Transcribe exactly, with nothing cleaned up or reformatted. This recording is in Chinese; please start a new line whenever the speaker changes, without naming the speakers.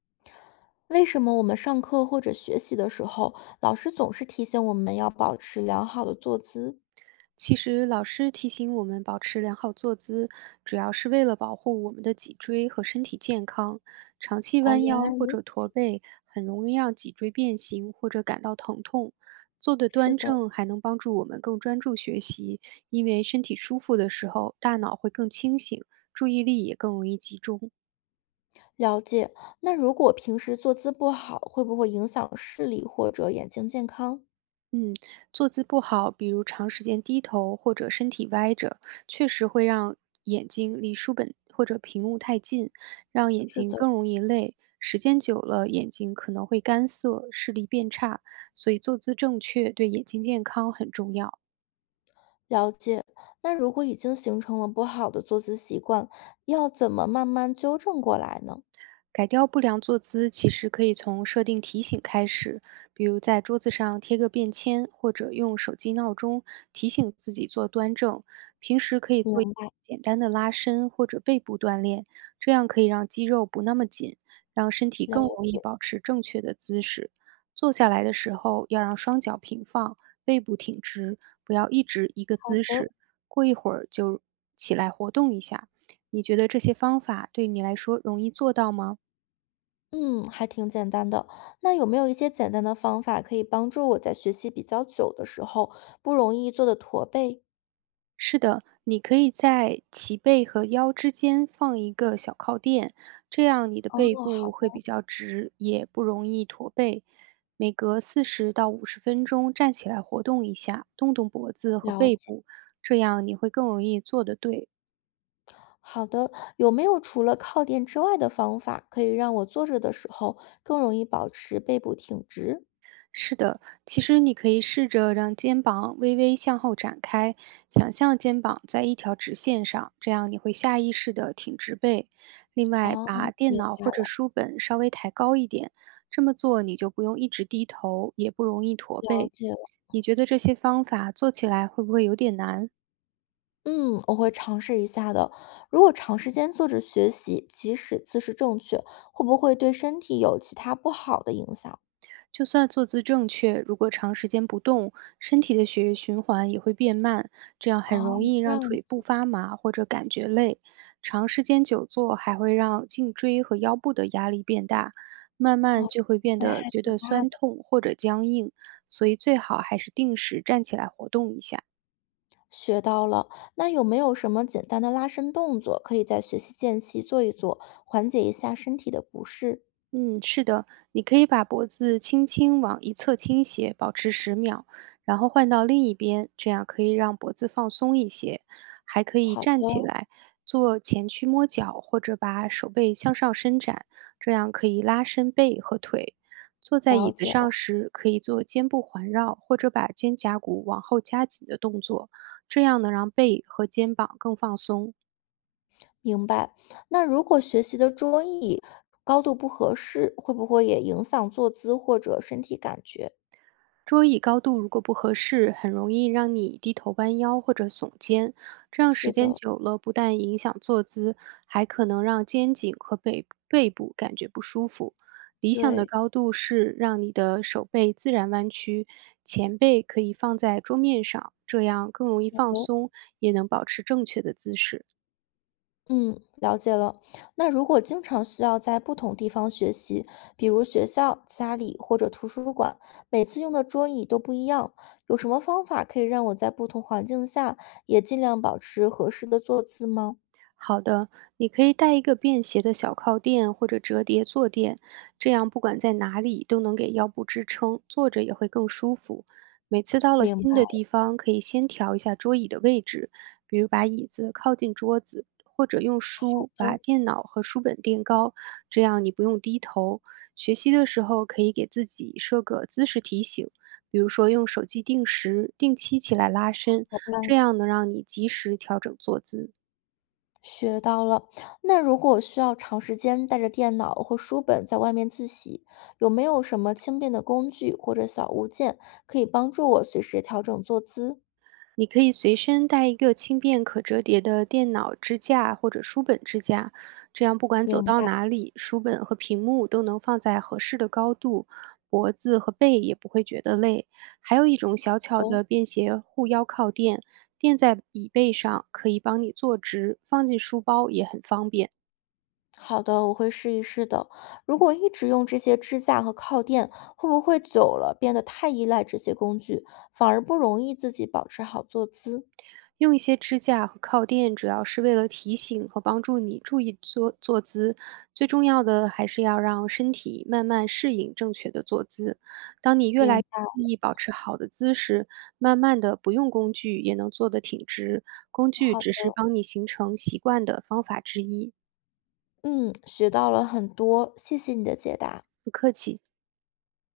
为什么我们上课或者学习的时候，老师总是提醒我们要保持良好的坐姿？
其实老师提醒我们保持良好坐姿，主要是为了保护我们的脊椎和身体健康。长期
哦，
弯
原来
腰或
如
者驼
此，
背，很容易让脊椎变形或者感到疼痛。坐得
是
端
的，
正还能帮助我们更专注学习，因为身体舒服的时候，大脑会更清醒，注意力也更容易集中。
了解。那如果平时坐姿不好，会不会影响视力或者眼睛健康？
嗯，坐姿不好，比如长时间低头或者身体歪着，确实会让眼睛离书本或者屏幕太近，让眼
是
睛
的，
更容易累。时间久了，眼睛可能会干涩，视力变差，所以坐姿正确对眼睛健康很重要。
了解。那如果已经形成了不好的坐姿习惯，要怎么慢慢纠正过来呢？
改掉不良坐姿，其实可以从设定提醒开始，比如在桌子上贴个便签，或者用手机闹钟提醒自己坐端正。平时可以做
明
简单的拉伸或者背部锻炼，这样可以让肌肉不那么紧，让身体
白
更容易
了，
保持正确的姿势。坐下来的时候要让双脚平放，背部挺直，不要一直一个
好
姿
的。
势。过一会儿就起来活动一下。你觉得这些方法对你来说容易做到吗？
嗯，还挺简单的。那有没有一些简单的方法可以帮助我在学习比较久的时候不容易做的驼背？
是的，你可以在脊背和腰之间放一个小靠垫，这样你的
哦，
背
好
部
的，
会比较直，也不容易驼背。每隔四十到五十分钟站起来活动一下，动动脖子和
了
背
解。
部，这样你会更容易做得对。
好的，有没有除了靠垫之外的方法，可以让我坐着的时候更容易保持背部挺直？
是的，其实你可以试着让肩膀微微向后展开，想象肩膀在一条直线上，这样你会下意识的挺直背。另外，
哦，
把
明
电脑
白
或者
了，
书本稍微抬高一点，这么做你就不用一直低头，也不容易驼
了
背。
解了。
你觉得这些方法做起来会不会有点难？
嗯，我会尝试一下的。如果长时间坐着学习，即使姿势正确，会不会对身体有其他不好的影响？
就算坐姿正确，如果长时间不动，身体的血液循环也会变慢，这样
哦，
很容易
这
让
样
腿部
子，
发麻或者感觉累。长时间久坐还会让颈椎和腰部的压力变大，慢慢
哦，
就会变
那
得
还
觉
挺
得
大
酸
的。
痛或者僵硬，所以最好还是定时站起来活动一下。
学到了，那有没有什么简单的拉伸动作，可以在学习间隙做一做，缓解一下身体的不适？
嗯，是的，你可以把脖子轻轻往一侧倾斜，保持十秒，然后换到另一边，这样可以让脖子放松一些。还可以
好
站起
的，
来，做前屈摸脚，或者把手背向上伸展，这样可以拉伸背和腿。坐在椅
了
子
解
上
了，
时，可以做肩部环绕，或者把肩胛骨往后夹紧的动作，这样能让背和肩膀更放松。
明白。那如果学习的桌椅高度不合适，会不会也影响坐姿或者身体感觉？
桌椅高度如果不合适，很容易让你低头弯腰或者耸肩，这样
是
时间
的，
久了，不但影响坐姿，还可能让肩颈和背背部感觉不舒服。理想的
对，
高度是让你的手背自然弯曲，前背可以放在桌面上，这样更容易
好
放
的。
松，也能保持正确的姿势。
嗯，了解了。那如果经常需要在不同地方学习，比如学校、家里或者图书馆，每次用的桌椅都不一样，有什么方法可以让我在不同环境下也尽量保持合适的坐姿吗？
好的，你可以带一个便携的小靠垫或者折叠坐垫，这样不管在哪里都能给腰部支撑，坐着也会更舒服。每次到了
明
新
白
的地方，可以先调一下桌椅的位置，比如把椅子靠近桌子，或者用书把
的，
电脑和书本垫高，这样你不用低头。学习的时候可以给自己设个姿势提醒，比如说用手机定时、定期起来拉伸，
我办
这样能让你及时调整坐姿。
学到了。那如果需要长时间带着电脑或书本在外面自习，有没有什么轻便的工具或者小物件可以帮助我随时调整坐姿？
你可以随身带一个轻便可折叠的电脑支架或者书本支架，这样不管
明
走到
白
哪里，书本和屏幕都能放在合适的高度，脖子和背也不会觉得累。还有一种小巧的便携护腰靠垫，垫在椅背上，可以帮你坐直，放进书包也很方便。
好的，我会试一试的。如果一直用这些支架和靠垫，会不会久了变得太依赖这些工具，反而不容易自己保持好坐姿？
用一些支架和靠垫，主要是为了提醒和帮助你注意坐坐姿。最重要的还是要让身体慢慢适应正确的坐姿。当你越
明
来越
白，
注意保持好的姿势，慢慢的不用工具也能坐得挺直。工具
好
只是
的，
帮你形成习惯的方法之一。
嗯，学到了很多，谢谢你的解答。
不客气。